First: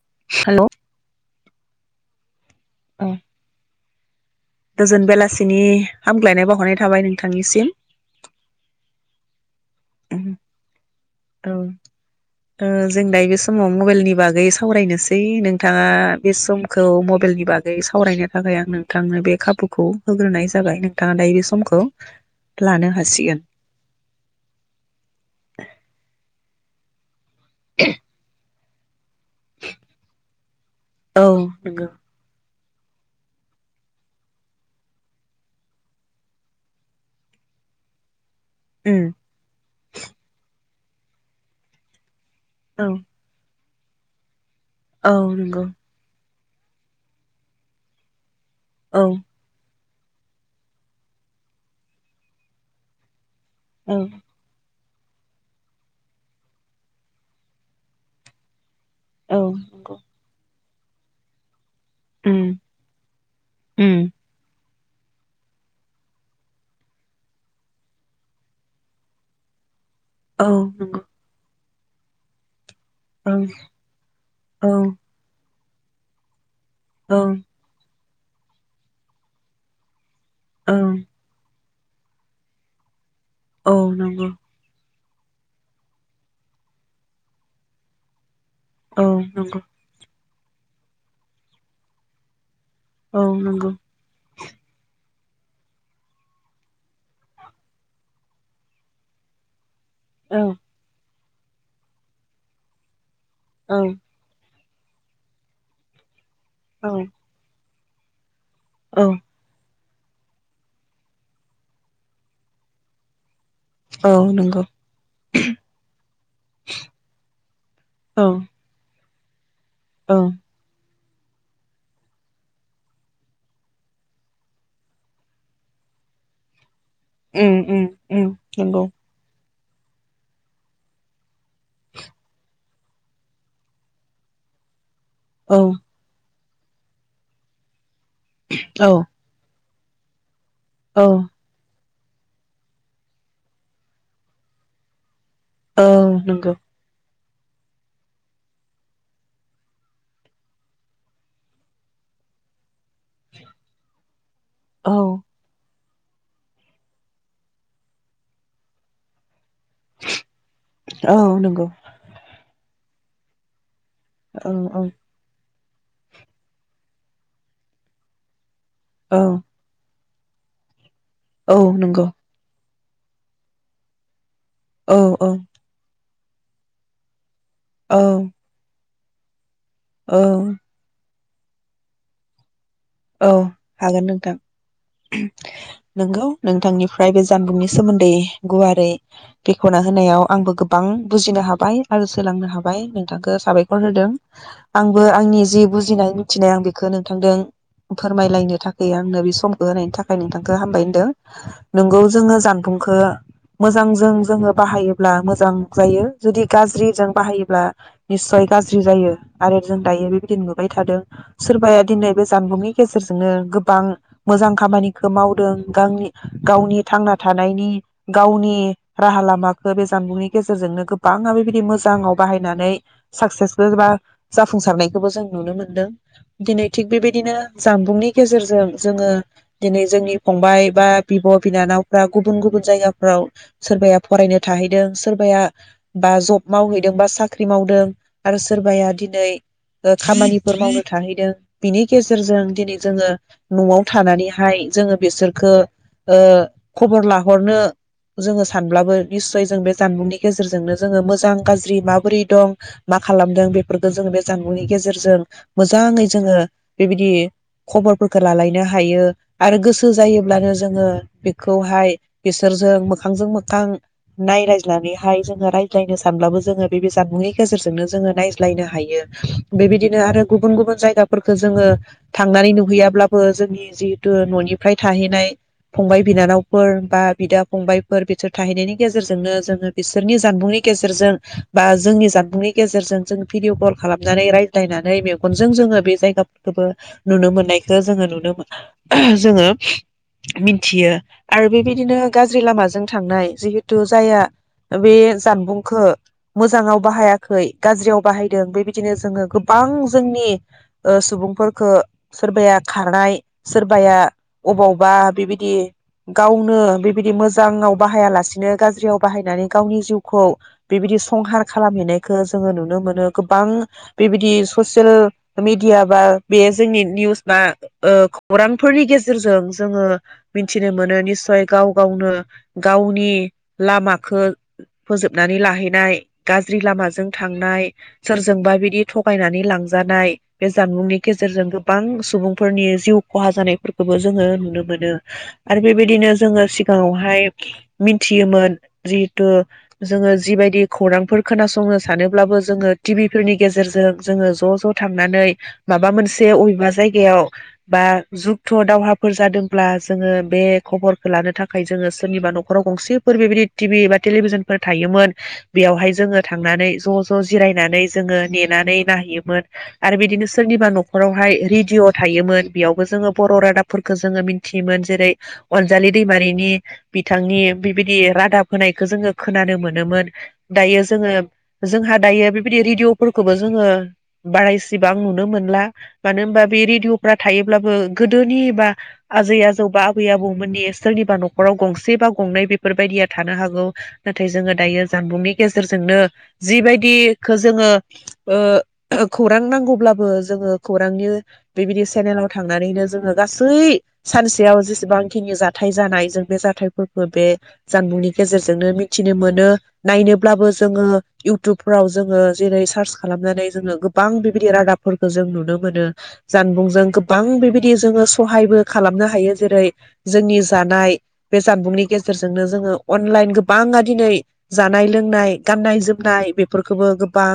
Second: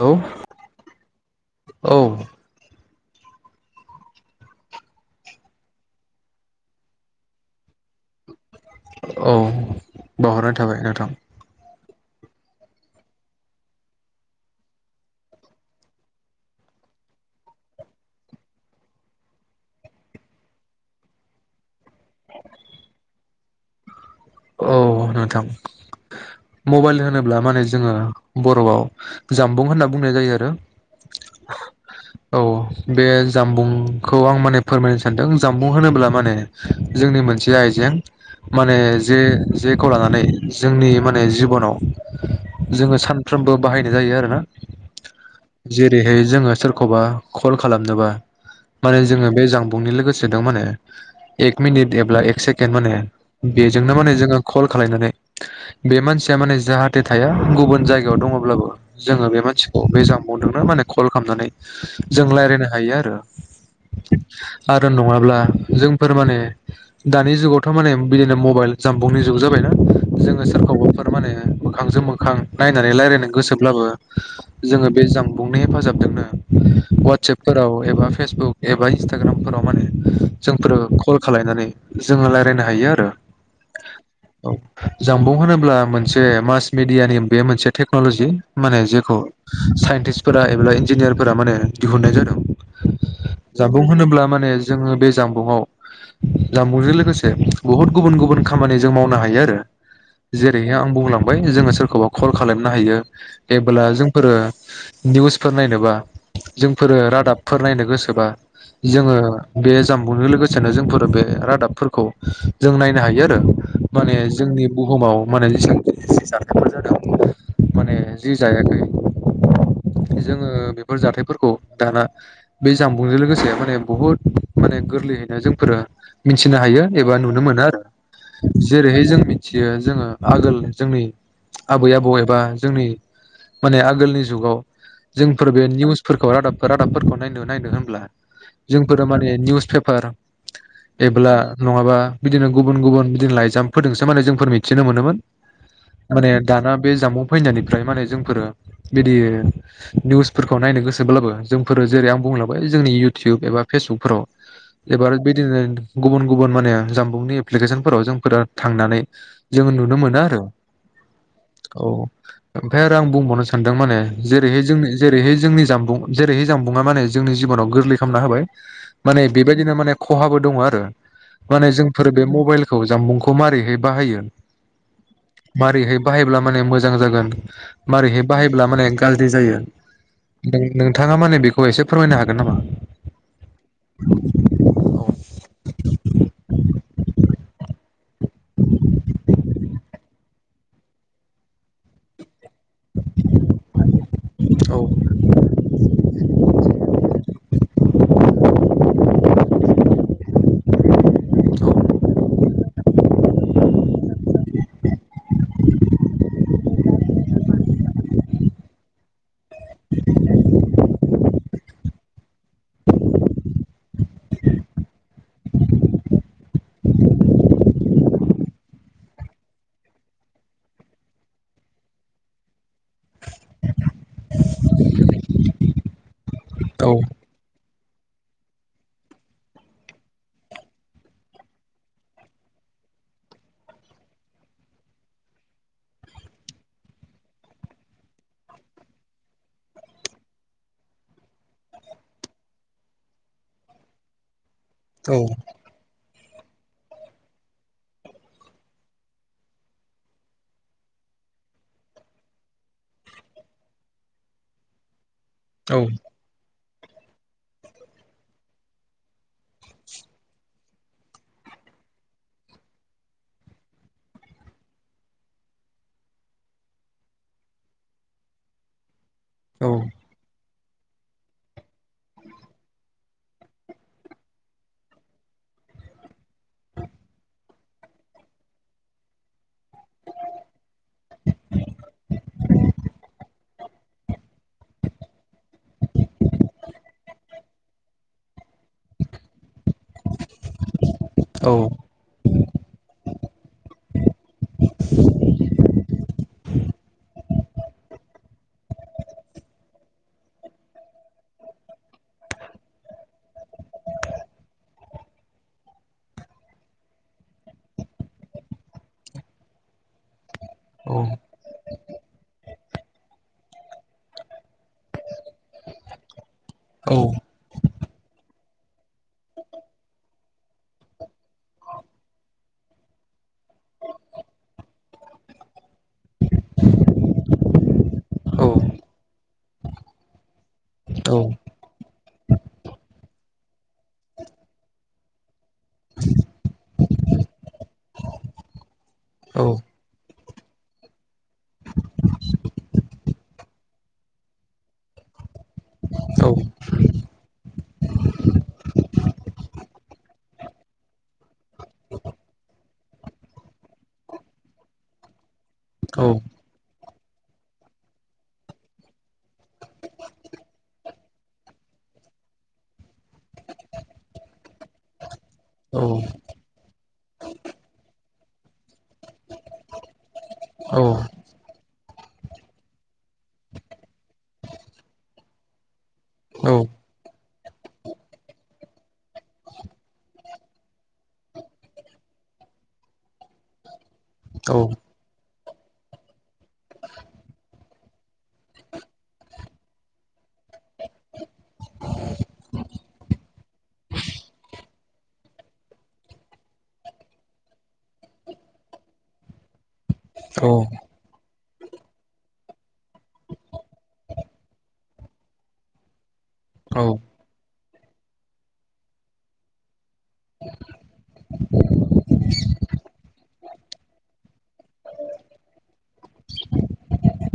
Hello hello औ अ गोजोन बेलासिनि हामग्लायनाय बावहरनाय थाबाय नोंथांनिसिम। औ बावहरनाय थाबाय नोंथां। औ ओ जों दायो बे समाव मबेइलनि बागै सावरायनोसै नोंथाङा बे समखौ मबेइलनि बागै सावरायनो थाखाय आं नोंथांनो बे खाबुखौ होग्रोनाय जाबाय नोंथाङा दायो बे समखौ लानो हासिगोन। औ नोंथां। मबाइल होनो ब्ला माने जोङो [unintelligible] जामबुं होनना बुंनाय जायो आरो औ नंगौ औ बे जामबुंखौ आं माने फोरमायनो सानदों जामबुं होनोब्ला माने जोंनि मोनसे आइजें। माने उम [unintelligible] जेखौ लानानै जोंनि माने जिबनाव औ जोङो सानफ्रोमबो बाहायनाय जायो आरो ना औ नंगौ जेरैहाय जोङो सोरखौबा कल खालामनोबा माने औ जोङो बे जां [unintelligible] जोंनो औ माने जो खालनानै बे मानसिया माने जाहाथे थाया गुबुन जायगायाव दङब्लाबो जोङो औ बे मानसिखौ नंगौ बे जामबुदोंनो माने कल खालामनानै जों उम रायलायनो हायो आरो उम आरो नङाब्ला जोंफोर माने दानि जुगावथ' माने बिदिनो मबाइल जाम्बुंनि जुग जाबायना जोङो औ नंगौ सोरखौबा फोरमाने मोखांजों मोखां नायनानै रायलायनो ओं औ गोसोब्लाबो जोङो बे जबुं नि हेफाजाबदोंनो वाटसएप ओं खालाम एबा फेसबुक एबा इन्सटाग्रामफोराव माने जोंफोरो ओं कल खालयनानै जोङो रायलायनो हायो आरो औ नंगौ जाम्बुं होनोब्ला मोनसे मास मिडियानि बे मोनसे टेक्न'लजि माने औ जेखौ नंगौ साइन्टिस फोरा एबा इन्जिनियार फोरा माने दिहुननाय जादों औ नंगौ जामबुं होनोब्ला माने जोङो बे जाम बुङाव जामबुंजों लोगोसे बुहुद गुबुन गुबुन खामानि जों मावनो हायो आरो औ जेरैहाय आं बुंलां बाय जोङो सोरखौबा कल खालामनो हायो औ जेबोब्ला जोंफोरो निउसफोर नायनोबा जोंफोरो औ रादाबफोर नायनो गोसोबा औ जोङो बे जामबुंजों लोगोसेनो जोंफोर बे रादाबफोरखौ जों नायनो हायो। [unintelligible] औ माने नंगौ जोंनि बुहुमाव माने जेसेबांखिनि जाथाइफोर जादों माने माने औ जि जायाखै औ जोङो बे बेफोर जाथाइफोरखौ दाना बे जामबुंजों लोगोसे माने बुहुद माने गोरलैयैनो जोंफोरो मिथिनो हायो। एबा नुनो उम मोनो आरो उम उम नंगौ जेरैहाय जोंनि मिथियो जोङो आगोल जोंनि आबै आबौ एबा जोंनि माने आगोलनि जुगाव जोंफोर औ बे निउसफोरखौ रादाब फोर रादाबफोरखौ नायनो नायनो होनब्ला औ जोंफोर माने निउस पे पार औ एब्ला नङाबा बिदिनो गुबुन गुबुन बिदिनो लाइजामफोरजोंसो माने जोंफोर मिथिनो मोनोमोन। औ माने नंगौ दाना बे जामबुं फैनायनिफ्राय माने जोंफोरो बिदि निउसफोरखौ नायनो गोसोब्लाबो जोंफोरो जेरै आं बुंलाबाय जोंनि इउटुब एबा फेसबुकफोराव औ एबा बिदिनो गुबुन गुबुन माने जामबुंनि एप्लिकेसन फोराव जोंफोरा थांनानै जोङो नुनो मोनो आरो औ नंगौ औ औ ओय आरो आं बुंबावनो सान औ जेरैहाय औ जोंनि जेरैहाय जोंनि जानबुं जेरैहाय जानबुंआ माने जोंनि जिबनाव गोरलै खालामना होबाय औ माने बेबायदिनो माने खहाबो दङ आरो औ माने नंगौ जोंफोर बे मबाइल खौ जामबुंखौ मारैहै बाहायो औ औ मारैहाय बाहायब्ला माने मोजां जागोन औ माबारैहाय बाहायोब्ला माने गाज्रि जायो औ थाङा माने बिखौ एसे फोरमायनो हागोन नामा औ हागोन नोंथां नोंगौ नोंथांनिफ फ्राय बे जानबुंनि सोमोन्दै गुवारै बि खना होनायाव आंबो गोबां बुजिनो हाबाय आरो सोलोंनो हाब बाय नोंथांखो साबायखर होदों औ आंबो आंनि जि बुजिनाय मिथिनाय आं बेखो नोंथांदों फोरमायलायनो थाखै आंनो बे समखौ होनायनि थाखाय नोंथांखो हामबाय होनदों नोंगौ जोङो जानबुंखौ मोजांजों जोङो बाहायोब्ला मोजां जायो जुदि गाज्रिजों बाहायोब्ला निस्सय गाज्रि जायो आरो जों दायो बेबायदि नुबाय थादों सोरबाया दिनै बे जानबुंनि गेजेरजोंनो गोबां मोजां खामानिखो मावदों गांनि गावनि थांना थानायनि गावनि राहा लामाखो बे जानबुंनि गेजेरजोंनो गोबाङा बेबायदि मोजाङाव बाहायनानै साक्सेसबो बा जाफुंसारनायखोबो जों नुनो मोनदों दिनै थिग औ बेबायदिनो जानबुंनि गेजेरजों जोङो दिनै जोंनि फंबाय बा बिब' बिनानावफ्रा गुबुन गुबुन जायगाफ्राव सोरबाया फरायनो थाहैदों सोरबाया बा जब मावहैदों बा साख्रि मावदों आरो सोरबाया दिनै ओ खामानिफोर मावनो थाहैदों बिनि गेजेरजों दिनै जोङो न'आव थानानैहाय जोङो औ बेसोरखो ओ खबर लाहरनो जोङो सानब्लाबो निस्सय जों बे जानबुंनि गेजेरजोंनो जोङो मोजां गाज्रि माबोरै दं मा खालामदों बेफोरफोरखो जोङो बे जानबुंनि गेजेरजों मोजाङै जोङो बेबायदि खबरफोरखो लालायनो हायो आरो गोसो जायोब्लानो जोङो बेखौहाय बिसोरजों मोखांजों मोखां नायलायज्लानैहाय जोङो रायज्लायनो सानब्लाबो जोङो बे जानबुंनि गेजेरजोंनो जोङो नायज्लायनो हायो औ बेबायदिनो आरो गुबुन गुबुन जायगाफोरखो जोङो थांनानै नुहैयाब्लाबो जोंनि जिहेतु न'निफ्राय थाहैनाय फंबाय बिनानावफोर बा बिदा फंबायफोर बेसोर थाहैनायनि गेजेरजोंनो जोङो बिसोरनि जानबुंनि गेजेरजों बा जोंनि जानबुंनि गेजेरजों जों भिडिअ' कल खालामनानै रायज्लायनानै मेगनजों जोङो बे जायगाफोरखौबो नुनो मोननायखो जोङो नुनो मो जोङो मिथियो आरो औ बेबायदिनो गाज्रि लामाजों थांनाय जिहेथु जायहा बे जानबुंखो मोजाङाव बाहायाखै गाज्रियाव बाहायदों बेबायदिनो जोङो गोबां जोंनि ओ सुबुंफोरफोरखो सोरबाया खारनाय सोरबाया अबावबा बेबायदि गावनो बेबायदि मोजाङाव बाहायालासिनो गाज्रियाव बाहायनानै गावनि जिउखौ औ बेबायदि संहार खालामहैनायखो जोङो नुनो मोनो गोबां बेबायदि ससेल मिडिया बा बे जोंनि निउस बा ओ खौरांफोरनि गेजेरजों जोङो मिनथिनो मोनो निस्सय गाव गावनो गावनि लामाखो फोजोबनानै लाहैनाय गाज्रि लामाजों थांनाय औ सोरजोंबा बिदि थगायनानै लांजानाय बे जानबुंनि गेज गेजेरजों गोबां सुबुंफोरनि जिउ खहा जानायफोरखौबो जोङो नुनो मोनो आरो बेबायदिनो जोङो सिगाङावहाय मिनथियोमोन जिहेथु जोङो जिबायदि खौरांफोर खोनासंनो सानोब्लाबो जोङो टिबि फोरनि गेजेरजों जोङो ज' ज' थांनानै माबा मोनस से अबेबा जायगायाव बा जुगथ' दावहाफोर जादोंब्ला जोङो बे खबरखो लानो थाखाय जोङो सोरनिबा न'खराव गंसेफोर बेबायदि टिबि बा टेलिभिजनफोर थायोमोन बेयावहाय जोङो थांनानै ज' ज' जिरायनानै जोङो नेनानै नायहैयोमोन आरो बेदिनो सोरनिबा न' खरावहाय रेडिय' थायोमोन बेयावबो जोङो बर' रादाबफोरखौ जोङो मिनथियोमोन जेरै अनजालि दैमारिनि बिथांनि बिबायदि रादाब होनायखो जोङो खोनानो मोनोमोन दायो जोङो जोंहा दायो बेबायदि रेदिय'फोरखोबो जोङो बाराय एसेबां नुनो मोनला मानो होमबा बे औ रेडिअ'फ्रा थायोब्लाबो गोदोनि बा आजै आजौ बा आबै आबौमोननि सोरनिबा न'खराव गंसे बा गंनै बेफोरबायदिया थानो हागौ नाथाय जोङो औ दायो जानबुंनि गेजेरजोंनो जिबायदिखो जोङो ओ खौरां नांगौब्लाबो जोङो खौरांनि बेबायदि सेनेलाव थांनानैनो जोङो गासै सानसेयाव जेसेबांखिनि जाथाय जानाय जों बे जाथायफोरखो बे जानबुंनि गेजेरजोंनो मिथिनो मोनो नायनोब्लाबो औ औ जोङो इउटुबफोराव जोङो जेरै सार्च खालामनानै जोङो गोबां बेबायदि रादाबफोरखौ जों नुनो मोनो औ जानबुंजों गोबां बेबायदि जोङो सहायबो खालामनो हायो जेरै जोंनि जानाय बे जानबुंनि गेजेरजोंनो जोङो अनलाइन गोबाङा दिनै जानाय लोंनाय गाननाय जोमनाय बेफोरखोबो गोबां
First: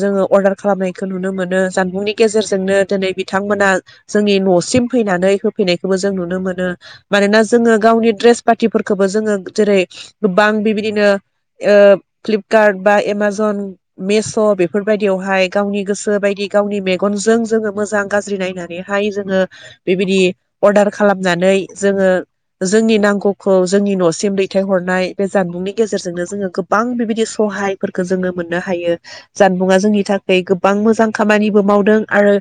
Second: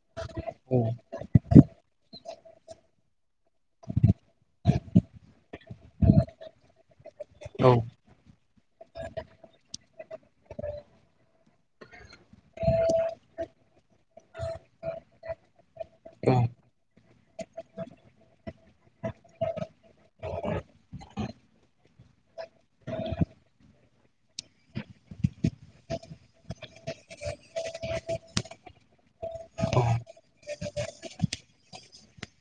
जोङो अर्डार खालामनायखो नुनो मोनो जानबुंनि गेजेरज जोंनो दोनै बिथांमोना जोंनि न'सिम फैनानै होफैनाखोबो जों नुनो मोनो मानोना औ जोङो गावनि ड्रेस पातिफोरखोबो जोङो जेरै गोबां बेबादिनो ओ फ्लिपकार्ट बा एमाजन मेस' बेफोरबायदियावहाय गावनि गोसो बायदि गावनि मेगनजों जोङो मोजां गाज्रि नायनानैहाय जोङो बेबायदि अर्डार खालामनानै जोङो जोंनि नांगौखौ जोंनि न'सिम दैथायहरनाय बे जानबुंनि गेजेरजोंनो जोङो गोबां बेबायदि सहायफोरखौ जोङो मोननो हायो जानबुङा जोंनि थाखाय गोबां मोजां खामानिबो मावदों आरो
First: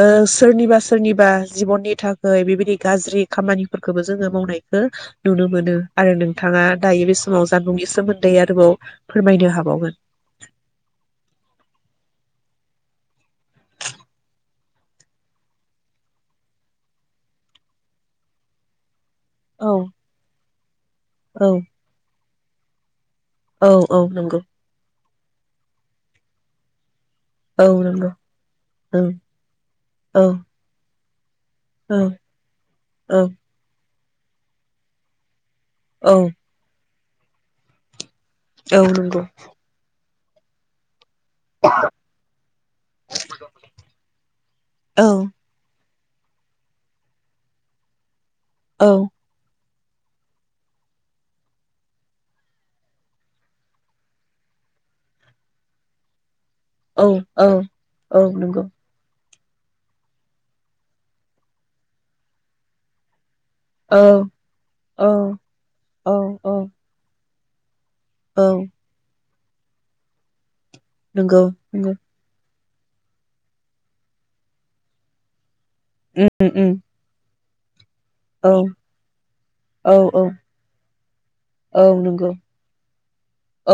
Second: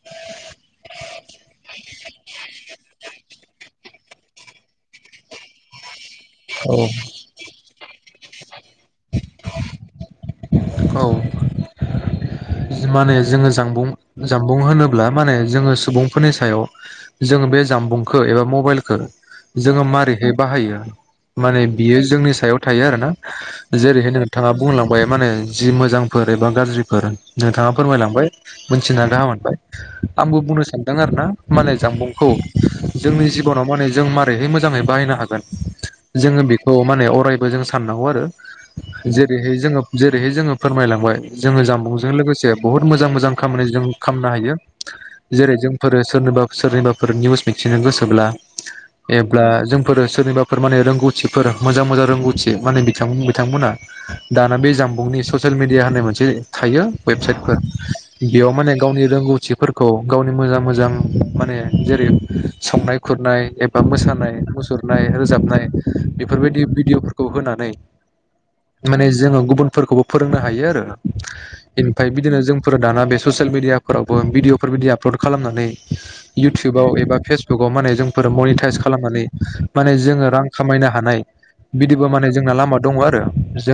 ओ सोरनिबा सोरनिबा जिबननि थाखै बेबायदि गाज्रि खामानिफोरखोबो जोङो मावनायखौ नुनो मोनो आरो नों औ थाङा दायो बे समाव जानबुंनि सोमोन्दै आरोबाव फोरमायनो हाबावगोन औ माने जोङो जानबुं जानबुं होनोब्ला माने जोङो सुबुंफोरनि सायाव जोङो बे जानबुंखौ एबा मबाइलखौ औ जोङो मारैहाय बाहायो औ माने बियो जोंनि सायाव थायो आरो ना औ औ जेरैहाय नंगौ नोंथाङा बुंलांबाय माने जि मोजांफोर एबा गाज्रिफोर औ नोंथाङा नंगौ फोरमायलांबाय मोनथिना ओं गाहाम मोनबाय औ आंबो बुंनो सानदों दों आरोना। माने औ जानबुंखौ औ जोंनि जिबनाव माने जों मारैहाय मोजाङै बाहायनो हागोन? औ जोङो बेखौ माने अरायबो जों साननांगौ आरो। औ नंगौ जेरैहाय जोङो जेरैहाय जोङो फोरमायलांबाय जोङो जानबुंजों लोगोसे बहुत मोजां मोजां खामानि जों खालामनो हायो औ जेरै जों फोर सोरनिबा सोरनिबाफोर निउस मिथिनो गोसोब्ला औ एबा जों फोर सोरनिबाफोर माने रोंगौथिफोर मोजां मोजां रोंगौथि माने बिथां-बिथांमोना दाना बे जानबुंनि ससेेल मिदिया होननाय मोनसे थायो‌ औ वेबसाइट औ फोर औ बेयाव नंगौ माने गावनि रोंगौ थिफोरखौ गावनि मोजां मोजां माने जेरै संनाय खुरनाय एबा औ मोसानाय मुसुरनाय औ रोजाबनाय औ औ बेफोरबायदि भिडिअफोर खौ होनानै औ माने जोंङो गुबुनफोरखौबो फोरोंनो हायो। नोंगौ बेनिफ्राय बिदिनो जों फोर दाना बे ससियेल मिडियाफोरावबो भिडिअफोरबायदि आपल'ड खालामनानै उम उम इयउटुबाव एबा फेस बुगाव माने जों फोर औ मनिटाइस खालामनानै माने औ औ जोङो रां खामायनो हानाय औ बिदिबो नंगौ माने जोंना लामा दङ आरो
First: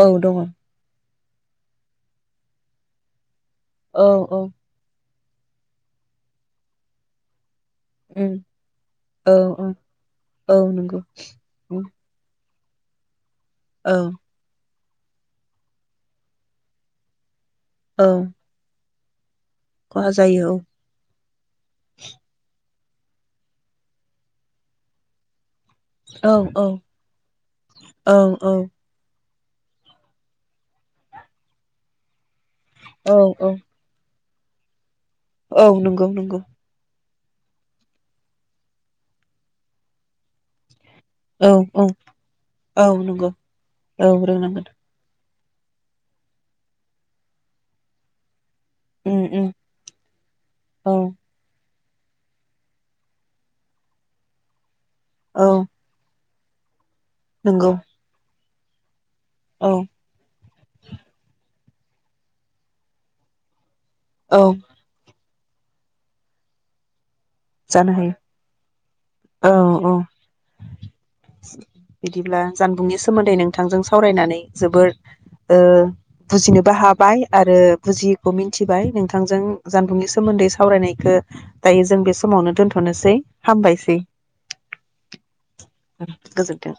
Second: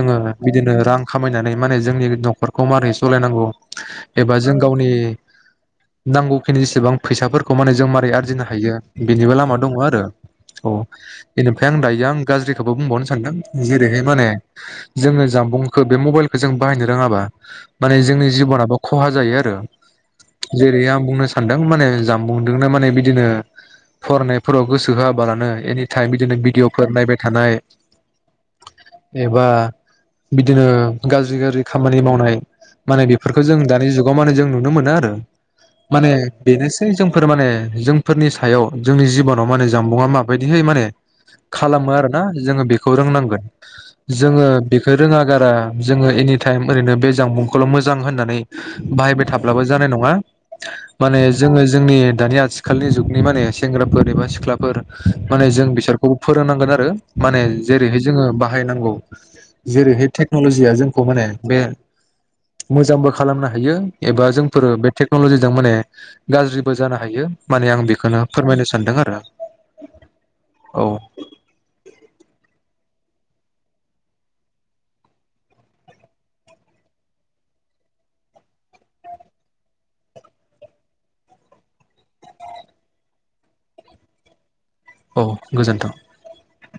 औ दङ बिदिनो रां खामायनानै माने जोंनि न'खर खौ मारै सलायनांगौ औ एबा औ जों गावनि नांगौखिनि जेसेबां फैसाफोरखौ खौ माने जों मारै उम आरजिनो हायो औ बेनिबो लामा औ दङ आरो औ अ नंगौ बेनिफ्राय आं उम दायो आं गाज्रि खौ बुंबावनो सानदों। औ जेरैहाय माने जोङो जानबुंखौ बे मबाइलखौ जों बाहायनो रोङाबा माने औ जोंनि जिबनाबो खहा जायो खहा जायो जेरै आं बुंनो सानदों माने जानबुंदो माने बिदिनो फरायनायफोराव गोसो होआबानो एनिटाइम औ बिदिनो औ भिडिअफोर नायबाय थानाय औ औ एबा बिदिनो गाज्रि गाज्रि खामानि मावनाय माने बेफोरखौ औ जों दानि जुगाव मान जों नुनो मोनो आरो औ नंगौ माने नंगौ बेनोसै जों फोर माने जोंफोरनि सायाव जोंनि जिबनाव माने जानबुंङा माबायदिहै माने औ औ खालामो आरोना जोङो औ बेखौ नंगौ रोंनांगोन औ जोङो रोंनांगोन बेखौ रोङा जारा जोङो एनि टाइम ओरैनो बेजि जां मुंखौल' मोजां होननानै उम बाहायबाय उम थाब्लाबो जानाय नङा औ माने जोङो जोंनि दानि आथिखालनि जुगनि माने सेंग्राफोर एबा सिख्लाफोर औ माने जों बिसोरखौ फोरोंनांगोन आरो माने नंगौ जेरैहाय जोङो बा हायनांगौ औ जेरैहाय टेक्न'लजिया जोंखौ माने बे मोजांबो खालामनो हायो एबा औ जोंफोर बे टेकनलजि जों माने माने आं जानो हायो बेखौनो फोरमायनो सानदों आरो औ औ औ बिदिब्ला जानबुंनि सोमोन्दै नोंथांजों सावरायनानै जोबोर ओ बुजिनोबो हाबाय आरो बुजियैखौ मिथिबाय नोंथांजों जानबुंनि सोमोन्दै सावरायनायखौ दायो जों बे समावनो दोनथ'नोसै हामबायसै औ गोजोन्थों गोजोन्थों